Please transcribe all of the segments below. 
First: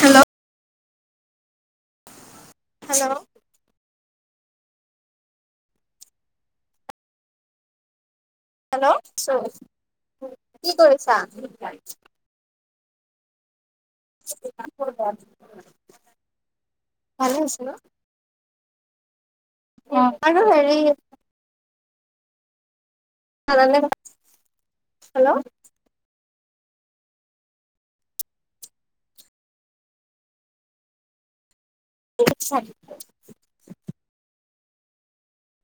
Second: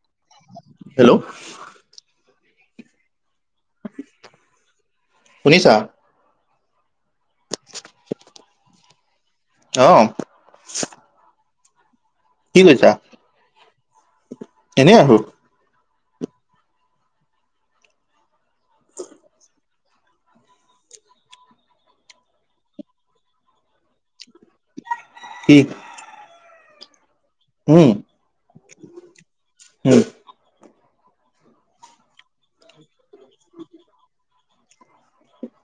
Hello. Hello. Hello. শুনিছা? Hello চ অ'। কি কৰিছা? কি কৰিছা? এনেই আছো [unintelligible] অ', আৰু হেৰি [unintelligible] হেল্ল'। কি? উম। উম [unintelligible]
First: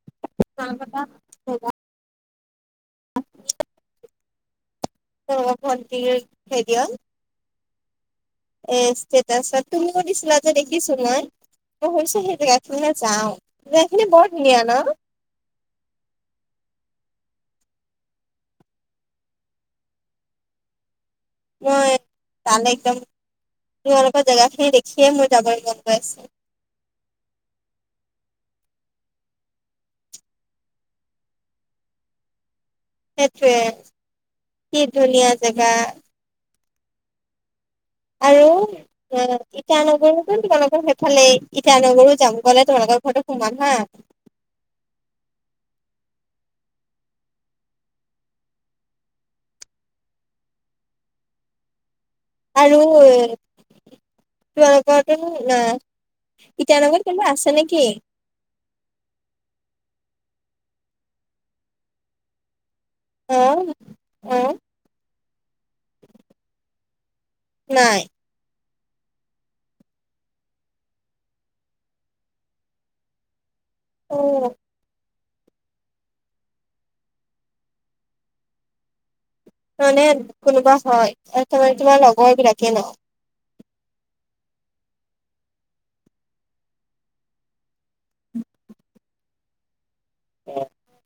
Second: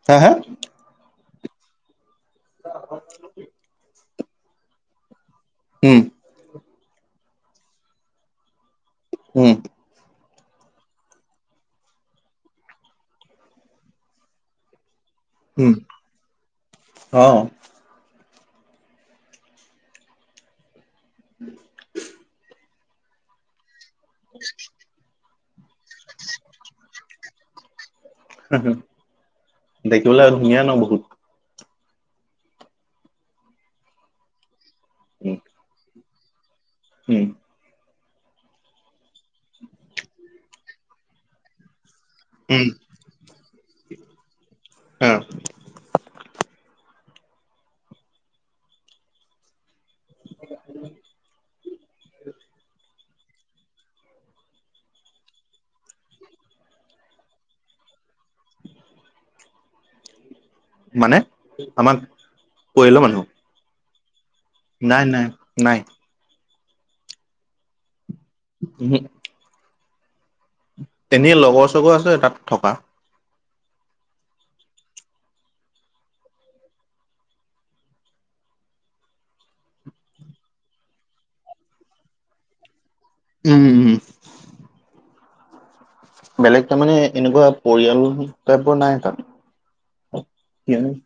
হা-হা তোমালোকৰ তাত [unintelligible] [inaudible] উম [unintelligible] এ উম ষ্টেটাছত, তুমিও দিছিলা যে দেখিছো মই। মই ভাবিছোঁ সেই জেগাখিনিলে যাওঁ। জেগাখিনি বৰ ধুনীয়া ন? উম, অ'। মই তালে একদম, তোমালোকৰ জেগাখিনি দেখিয়েই মোৰ যাবলৈ মন গৈ আছে। [inaudible] দেখিবলৈ আৰু ধুনীয়া ন বহুত। সেইটোৱে, কি ধুনীয়া উম জেগা। উম। আৰু ইটানগৰোতো তোমালোকৰ সেইফালে? ইটানগৰো যাম, উম গ'লে তোমালোকৰ ঘৰতো সোমাম হা অ' [inaudible] আৰু এ [unintelligible] ইটানগৰত কোনোবা আছে নেকি? মানে, আমাক, পৰিয়ালৰ মানুহ? অ', অ'। নাই-নাই, নাই। নাই? ওহোঁ। এনেই লগৰ-চগৰ আছে তাত থকা। অ'। মানে কোনোবা হয়। এ তোমাৰ কিবা লগৰ বিলাকে ন। উম, উম। বেলেগ তাৰমানে এনেকুৱা পৰিয়াল টাইপৰ নাই তাত [unintelligible] [unintelligible]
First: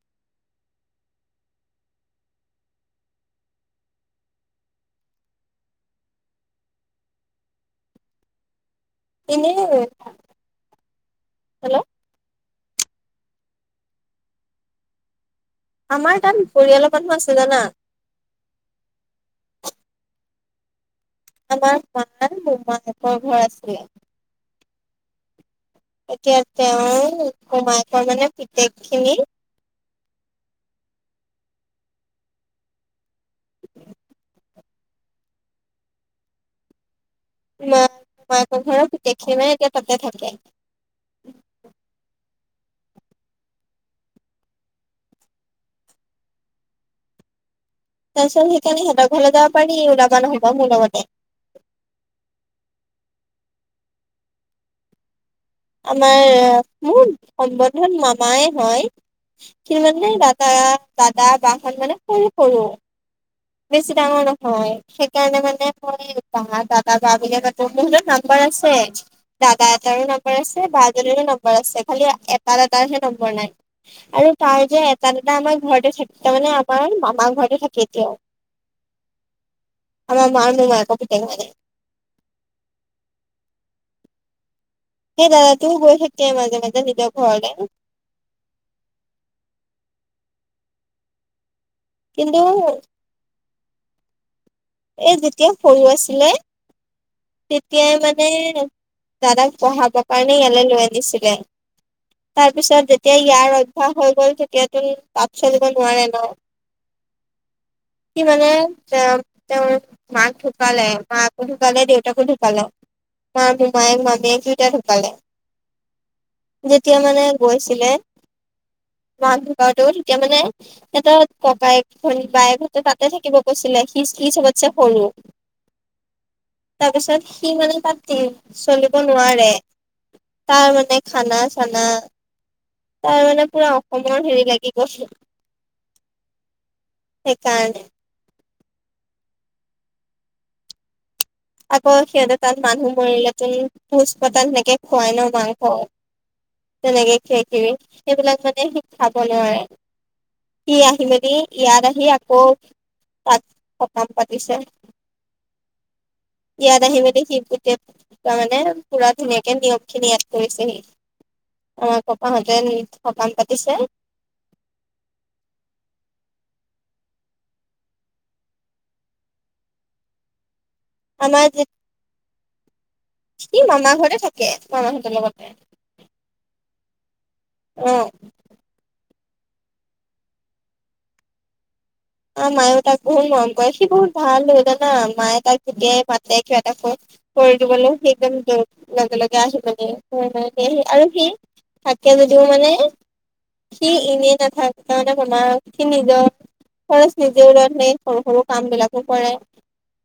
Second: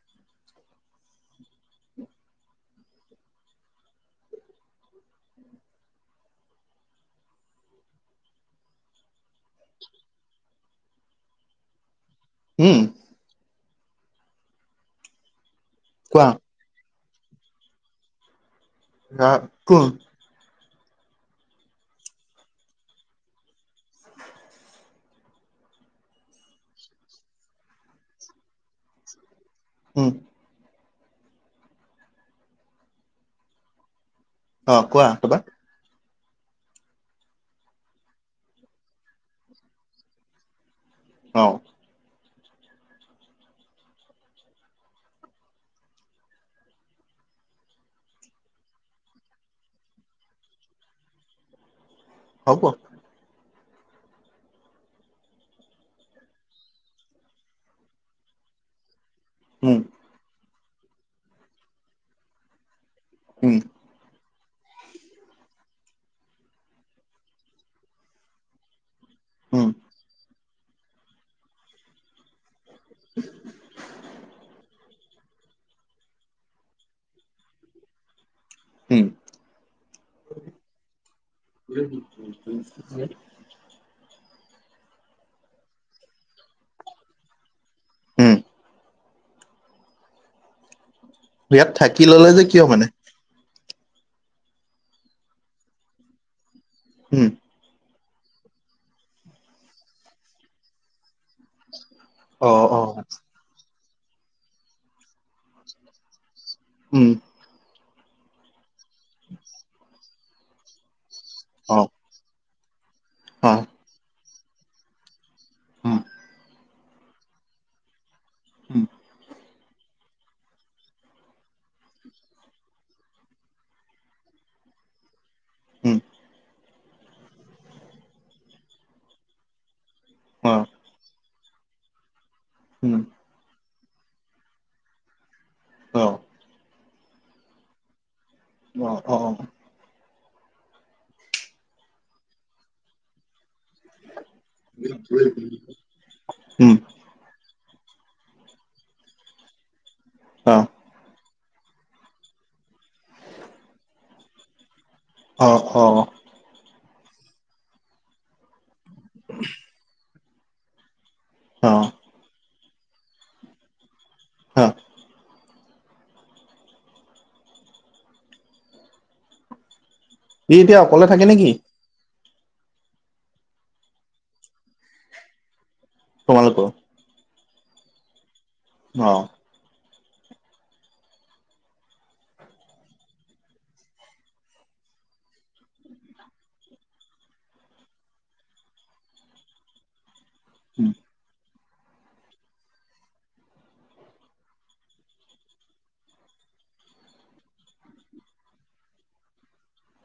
[unintelligible] উম। আমাৰ কোৱা তাত পৰিয়ালৰ মানুহ আছে জানা। [unintelligible] আমাৰ [unintelligible] মোমায়েকৰ ঘৰ আছিলে। এতিয়া তেওঁৰ মোমায়েক এজনে পিতেক খিনি উম। [unintelligible] অ', কোৱা তাপা। মা মোমায়েকৰ ঘৰৰ পিতেকখিনি এতিয়া তাতে থাকে। অ। তাৰ পিছত সেইকাৰণে সিহতৰ ঘৰলৈ যাব পাৰি, ওলাবা নহলবা মোৰ লগতে। হব। আমাৰ মোৰ সম্বন্ধত মামায়ে হয়, উম কিন্তু মানে দাদ দা-দাদা বাহত মানে সৰু-সৰু। উম। বেছি ডাঙৰ নহয় সেইকাৰণে মানে মই দা-দাদা বা বুলিয়ে মাতো, মোৰ হাতত নাম্বাৰ আছে। উম দাদা এটাৰো নম্বৰ আছে বা এজনীৰো নম্বৰ আছে, খালি এট দাৰ এটাৰ হে নম্বৰ নাই। আৰু তাৰ যে এট তাত দাদা আমাৰ ঘৰতে থাকে তাৰমানে আমাৰ মামাৰ ঘৰতে থাকে এতিয়াও। উম আমাৰ মাৰ মোমায়েকৰ পিটেক হয় [unintelligible] সেই দাদা তোৰ গৈ থাকি মাজে মাজে নিজৰ ঘৰলে। হম ইয়াত থাকি ললে যে কিয় কিন্তু মানে? এ যেতিয়া সৰু আছিলে হম তেতিয়াই মানে দাদাক পঢ়াবৰ কাৰণে ইয়ালৈ লৈ আনিছিলে। অ অ তাৰপিছত যেতিয়া ইয়াৰ অভ্্যাস হৈ গল তেতিয়াতো তাত চলিব নোৱাৰে ন! উম। কি মানে এ তেওঁ মাক ঢুকালে মাক অ ঢুকালে দেউতাকো ঢুকালে, মা অ মোমায়েক মামীয়েক দুটা ঢুকালে। উম যেতিয়া মানে গৈছিলে উম মান গৱতেও তেতিয়া মানে এটা ককাই বায়েকঁতে তাতে থাকিব কৈছিলে সি সি চবতছে‌ সৰু। উম তাৰপিছত সি মানে তাত চলিব নোৱাৰে অ তাৰ মানে খানা চানা উম তাৰ মানে পুৰা অসমৰ হেৰি লাগি গৈছে? অ'। সেইকাৰণে অ', অ', অ'। আকৌ সিহঁতৰ তাত মানুহ মৰিলে কো পোজ পতাল সেনেকে খুৱাই ন' মাংস উম তেনেকে [unintelligible] সেইবিলাক মানে সি খাব নোৱাৰে অ সি আহি মেলি ইয়াত আহি আকৌ তাত সকাম পাতিছে। অ', অ', ইয়াত আহি মেলি সি গোটে, তাৰ মানে পুৰা ধুনীয়াকে নিয়ম খিনি ইয়াত কৰিছেহি। অ', অ', [unintelligible] সকাম পাতিছে হাঁ? সি এতিয়া অকলে থাকে আমাৰ নেকি? সি মামা ঘৰতে থাকে মামাহঁতৰ লগতে। তোমালোকৰ অ', অ', অ', মায়েও তাক বহুত মৰম কৰে, সি বহুত ভাল হয় জানা মায়ে তাক যেতিয়াই মাতে কিবা এটা [unintelligible] কৰি দিবলৈ সি একদম দৌ লগে লগে আহি মানে [unintelligible] উম আৰু সি থাকে যদিও মানে সি এনেই নাথাকে ত' [unintelligible] সি নিজৰ খৰচ নিজে ওলাই পেনি সৰু সৰু কাম বিলাকো কৰে।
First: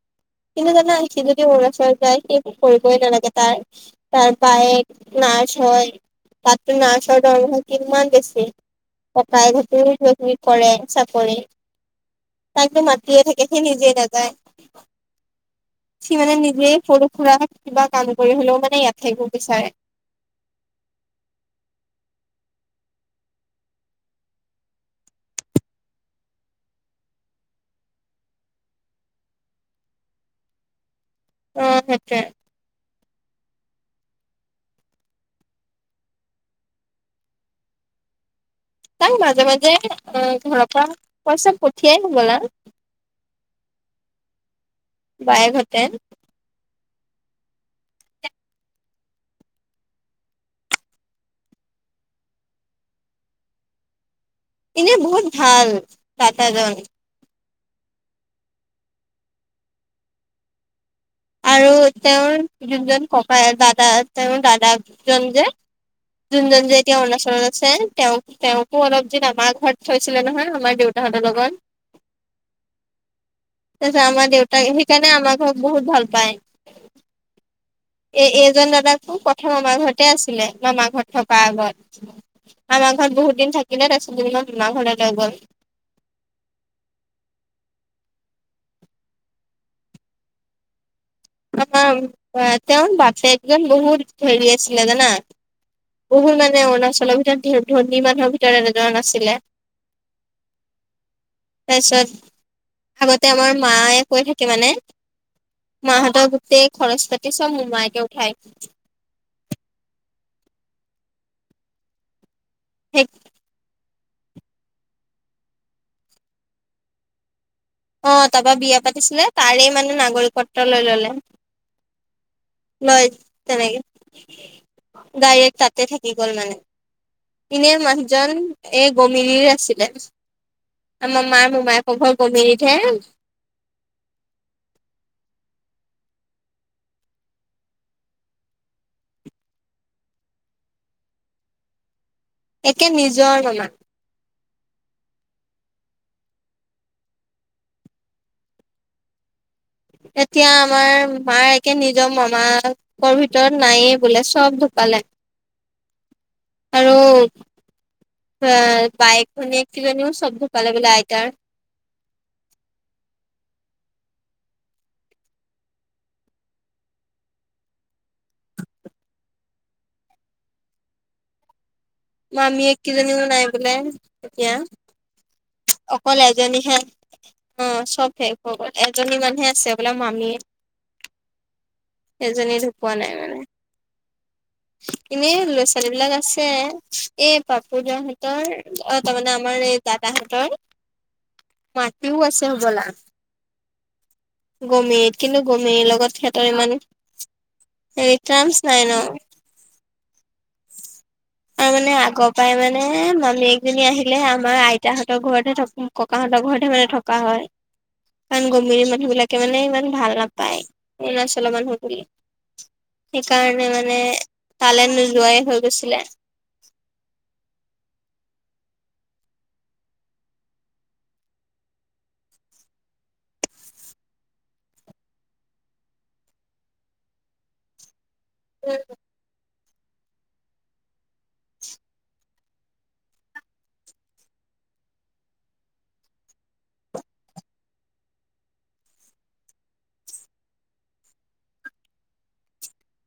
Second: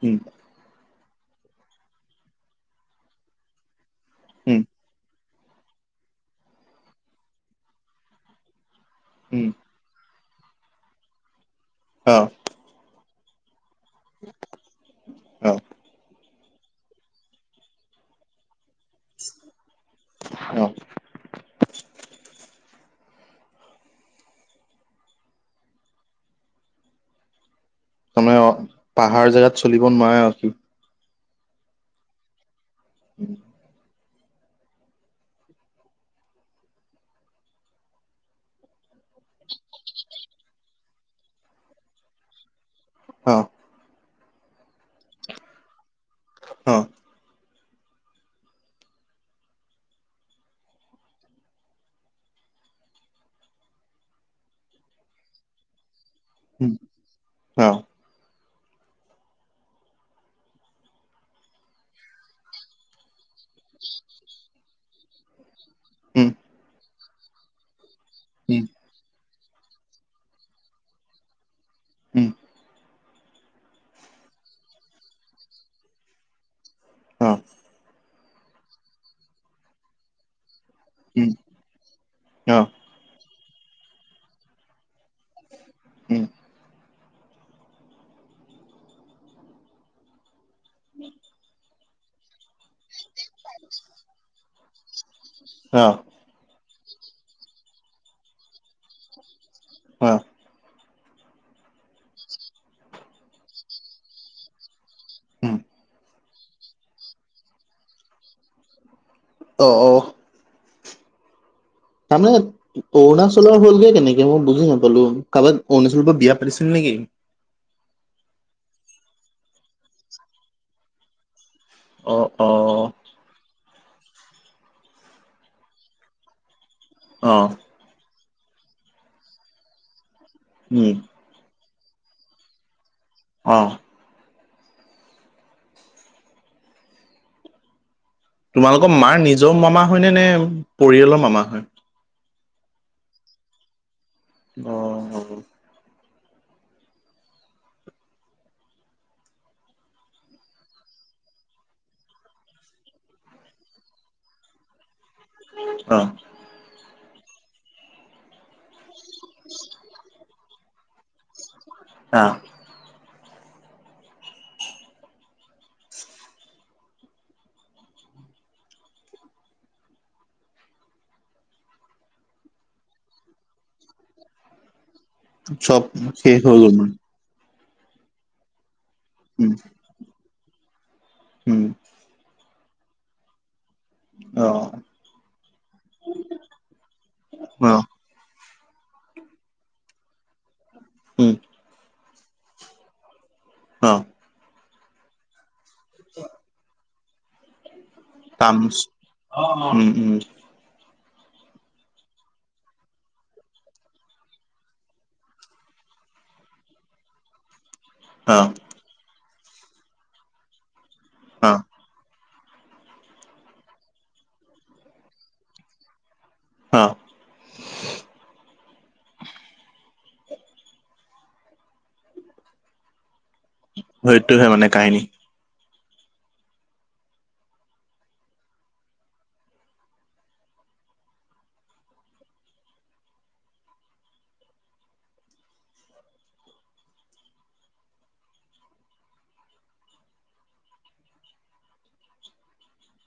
উম, কিন্তু জানা সি যদি অৰুণাচল যায়, সি কৰিবই নালাগে তাৰ তাৰ উম বায়েক নাৰ্ছ হৈ তাততো নাৰ্ছ হোৱাৰ দৰমহা কিমান বেছি। উম ককায়েক হঁতেও কিবা কিবি কৰে চাকৰি অ', তাকটো মাতিয়ে থাকে সি নিজে নাযায়, অ সি মানে নিজে সৰু সুৰা কিবা কাম কৰি হলেও মানে ইয়াত থাকিব বিচাৰে অ', তাৰমানে অ', পাহাৰ জেগাত চলিব নোৱাৰে আৰু সি। অ', সেইটোয়ে উম, তাক মাজে মাজে আ, ঘৰৰ পৰা পইচা পঠিয়াই হ'বলা। হাঁ বায়েক হঁতে। অ', এনেই বহুত ভাল দাতাজন। উম অ', আৰু তেওঁৰ যোনজন ককাই, দাদা তেওঁৰ দাদা জন যে উম যোনজন যে এতিয়া অৰুণাচলত আছে তেওঁক, উম তেওঁকো অলপ দিন আমাৰ ঘৰত থৈছিলে নহয় আমাৰ দেউতাহঁতৰ লগত উম, তাৰ পিছত আমাৰ দেউতাক সেইকাৰণে আমাৰ ঘৰক বহুত ভাল পায়। অ', এ এই জন দাদাকো প্ৰথম আমাৰ ঘৰতে আছিলে মামাৰ ঘৰত। উম থকা আগত, অ আমাৰ ঘৰত বহুত দিন থাকিলে তাৰপিছত [unintelligible] মামাৰ ঘৰলৈ গ'ল। উম, [inaudible] তেওঁৰ বাপেকে বহুত হেৰি আছিলে জানা? অ বহু মানে অৰুণাচলৰ ভিতৰত ধে ধনী মানুহৰ ভিতৰত এজন আছিলে হয় তাৰছত আগতে আমাৰ মায়ে কৈ থাকে মানে উম মাহতৰ গোটেই খৰচ পাতি চব মোমায়েকে উঠায় অঁ অ তাৰমানে অৰুণাচলৰ হ'লগে কেনেক এ মই বুজি নাপালো কাৱাক অৰুণাচলৰ পৰা বিয়া পাতিছিল নেকি অ তাপা বিয়া পাতিছিলে তাৰে মানে নাগৰিকত্ব লৈ ললে অ অ লয় তেনেকে ডাইৰেক্ট তাতে থাকি গ'ল মানে অ এনে মানুহজন এই গমিৰিৰ আছিলে উম আমা মাৰ মোমায়েকৰ ঘৰ গমিনিত হে অঁ তোমালোকৰ মাৰ নিজৰ মামা হয়নে নে পৰিয়ালৰ মামা হয় একে নিজৰ মামা অ সৰু এতিয়া আমাৰ মাৰ একে নিজৰ মামা কৰ ভিতৰত নায়ে বোলে চব ঢুকালে অ আৰু আ বাইক ভনী কিজনীও চব্ ঢুক ঢুকালে বোলে আইতাৰ আ মামিয়েক কেইজনীও নাই বোলে এতিয়া চব অকল শেষ হৈ গ'ল এজনীহে মোৰ অ চবে শেষ হৈ গল এজনী মানুহে উম আছে বোলে মামিয়েক উম এজনীয়ে ঢুকোৱা নাই মানে অহ এনেই ল'ৰা ছোৱালী বিলাক আছে এই অ পাপুদাহতৰ অ তাৰমানে আমাৰ এই দাদাহেতৰ উম মাটিও আছে হ'বলা অহ গমেৰিত কিন্তু গমেৰিৰ লগত সিহঁতৰ ইমান হেৰি ট্ৰামচ নাই ন অহ উম উম অ মানে আগৰ পাই মানে মামিয়েকজনী আহিলে আমাৰ আইতাহঁতৰ ঘৰতহে থাকো ককাহঁতৰ ঘৰতহে মানে থকা হয় অ কাৰণ গমেৰী মানুহ বিলাকে মানে ইমান ভাল নাপায় অৰুণাচলৰ অ মানুহ বুলি সেইকাৰণে মানে তালে নোযোৱাই হৈ গৈছিলে অ হয়টোহে মানে কাহিনী [unintelligible]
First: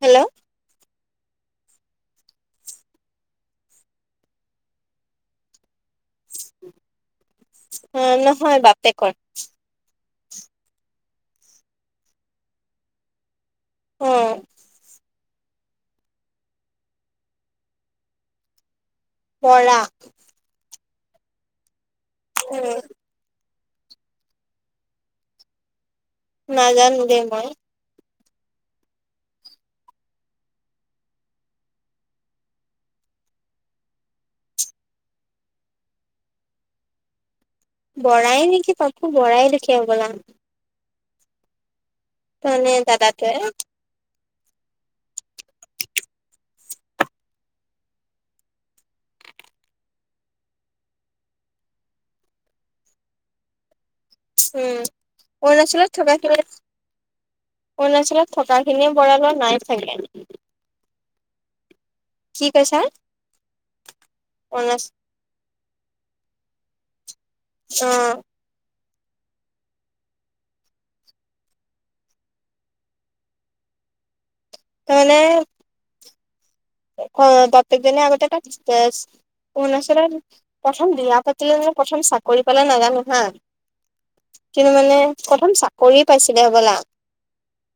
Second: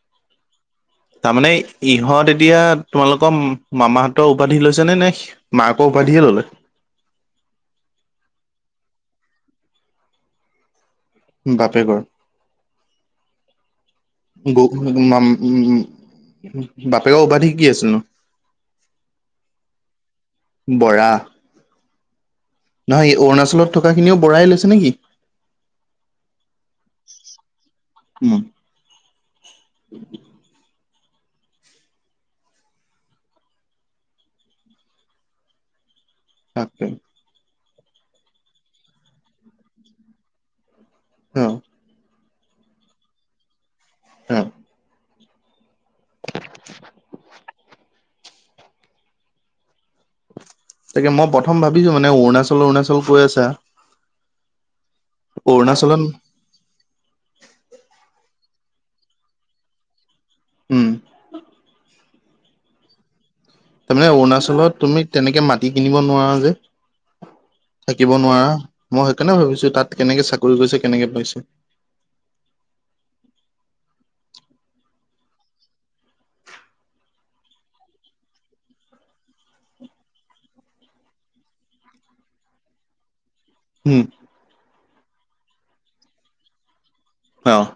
হেল্লো' তামানে ইহঁত এতিয়া তোমালোকৰ মামাহঁতৰ উপাধি লৈছে নে নে- মাকৰ উপাধিয়ে ললে। অঁ নহয় বাপেকৰ। উম' বাপেকৰ, অ গৌ উম মাম- বাপেকৰ উপাধি কি আছিল নো? বৰা। বৰা। উম' নহয়, এই অৰুণাচলত থকা খিনিও বঢ়াই লৈছে নেকি? নাজানো দেই মই। উম' তাকে। বৰাই নেকি পাপু বৰাই লিখে হবলা। অঁহ' তামানে এই দাদাটোৱে। উম' [unintelligible] তাকে মই প্ৰথম ভাবিছোঁ মানে অৰুণাচল অৰুণাচল কৈ আছা। উম' অৰুণাচলত থকা একেবাৰে- অৰুণাচলত থকা খিনিয়ে বৰা লৱা নাই চাগে। উম' কি কৈছা? তামানে অৰুণাচলত অৰুণাচল তুমি তেনেকে মাটি কিনিব নোৱাৰা যে। অ থাকিব নোৱাৰা। মই সেইকাৰণে ভাবিছো তাত কেনেকে চাকৰি কৰিছে কেনেকে পাইছে। তামানে- অঁ' বাপেকজনে আগতে তাত- অৰুণাচলত প্ৰথম বিয়া পাতিলে নে প্ৰথম চাকৰি পালে নাজানো হাঁ। উম' ছিল মানে প্ৰথম চাকৰিয়ে পাইছিলে হ'বলা। অঁহ'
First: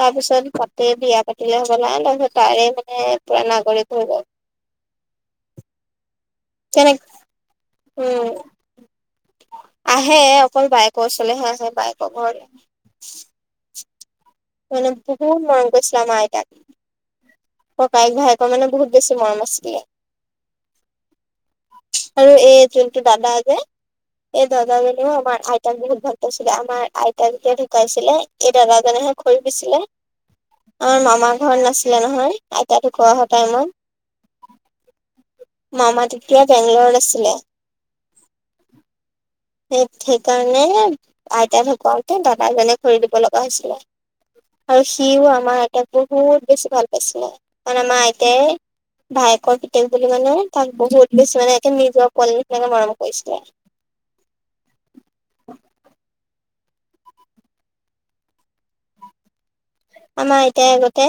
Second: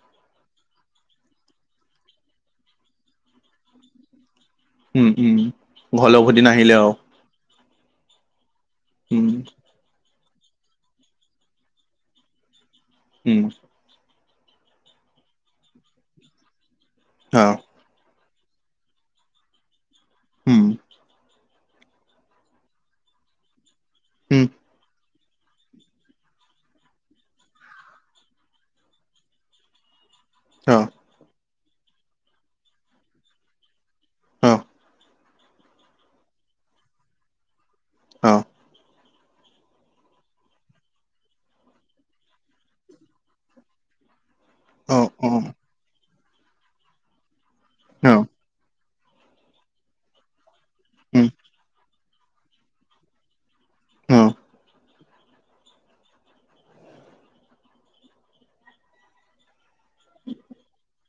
তাৰ পিছত তাতে বিয়া পাতিলে হ'বলা। তাপিছত- তাৰে মানে পুৰা নাগৰিক হৈ গল। উম উম' ঘৰলে উভতি নাহিলে আও। তেনে উম' উম' আহে অকল বায়েকৰ ওচৰলেহে আহে বায়কৰ ঘৰত। উম' মানে বহুত মৰম কৰিছিলে আমাৰ আইটাক। অঁ' ককায়েক ভায়েকৰ মানে বহুত বেছি মৰম আছিলে। উম' আৰু এই যোনটো দাদা যে উম, এই দাদাজনেও আমাৰ আইতাক বহুত ভাল- কৈছিলে আমাৰ আইতা যেতিয়া ঢুকাইছিলে, এই দাদাজনেহে খৰি দিছিলে। অ, আমাৰ মামা ঘৰত নাছিলে নহয়, আইতা ধোকোৱা হোৱা টাইমত। অঁহ'। মামা তেতিয়া বেংগলৰত আছিলে। অহ'। সেই-সেইকাৰণে আইতা ঢ়ুকাওতে দাদা এজনে খৰি দিব লগা হৈছিলে। আৰু অ, সিও অ, আমাৰ আইতাক বহুত বেছি ভাল পাইছিলে, কাৰণ আমাৰ অ, আইতাই ভায়েকৰ পিতেক বুলি মানে তাক বহুত উম, বেছি মানে, একে নিজৰ পোৱালী নিচিনাকে মৰম কৰিছিলে। অহ'। আমাৰ আইতাই আগতে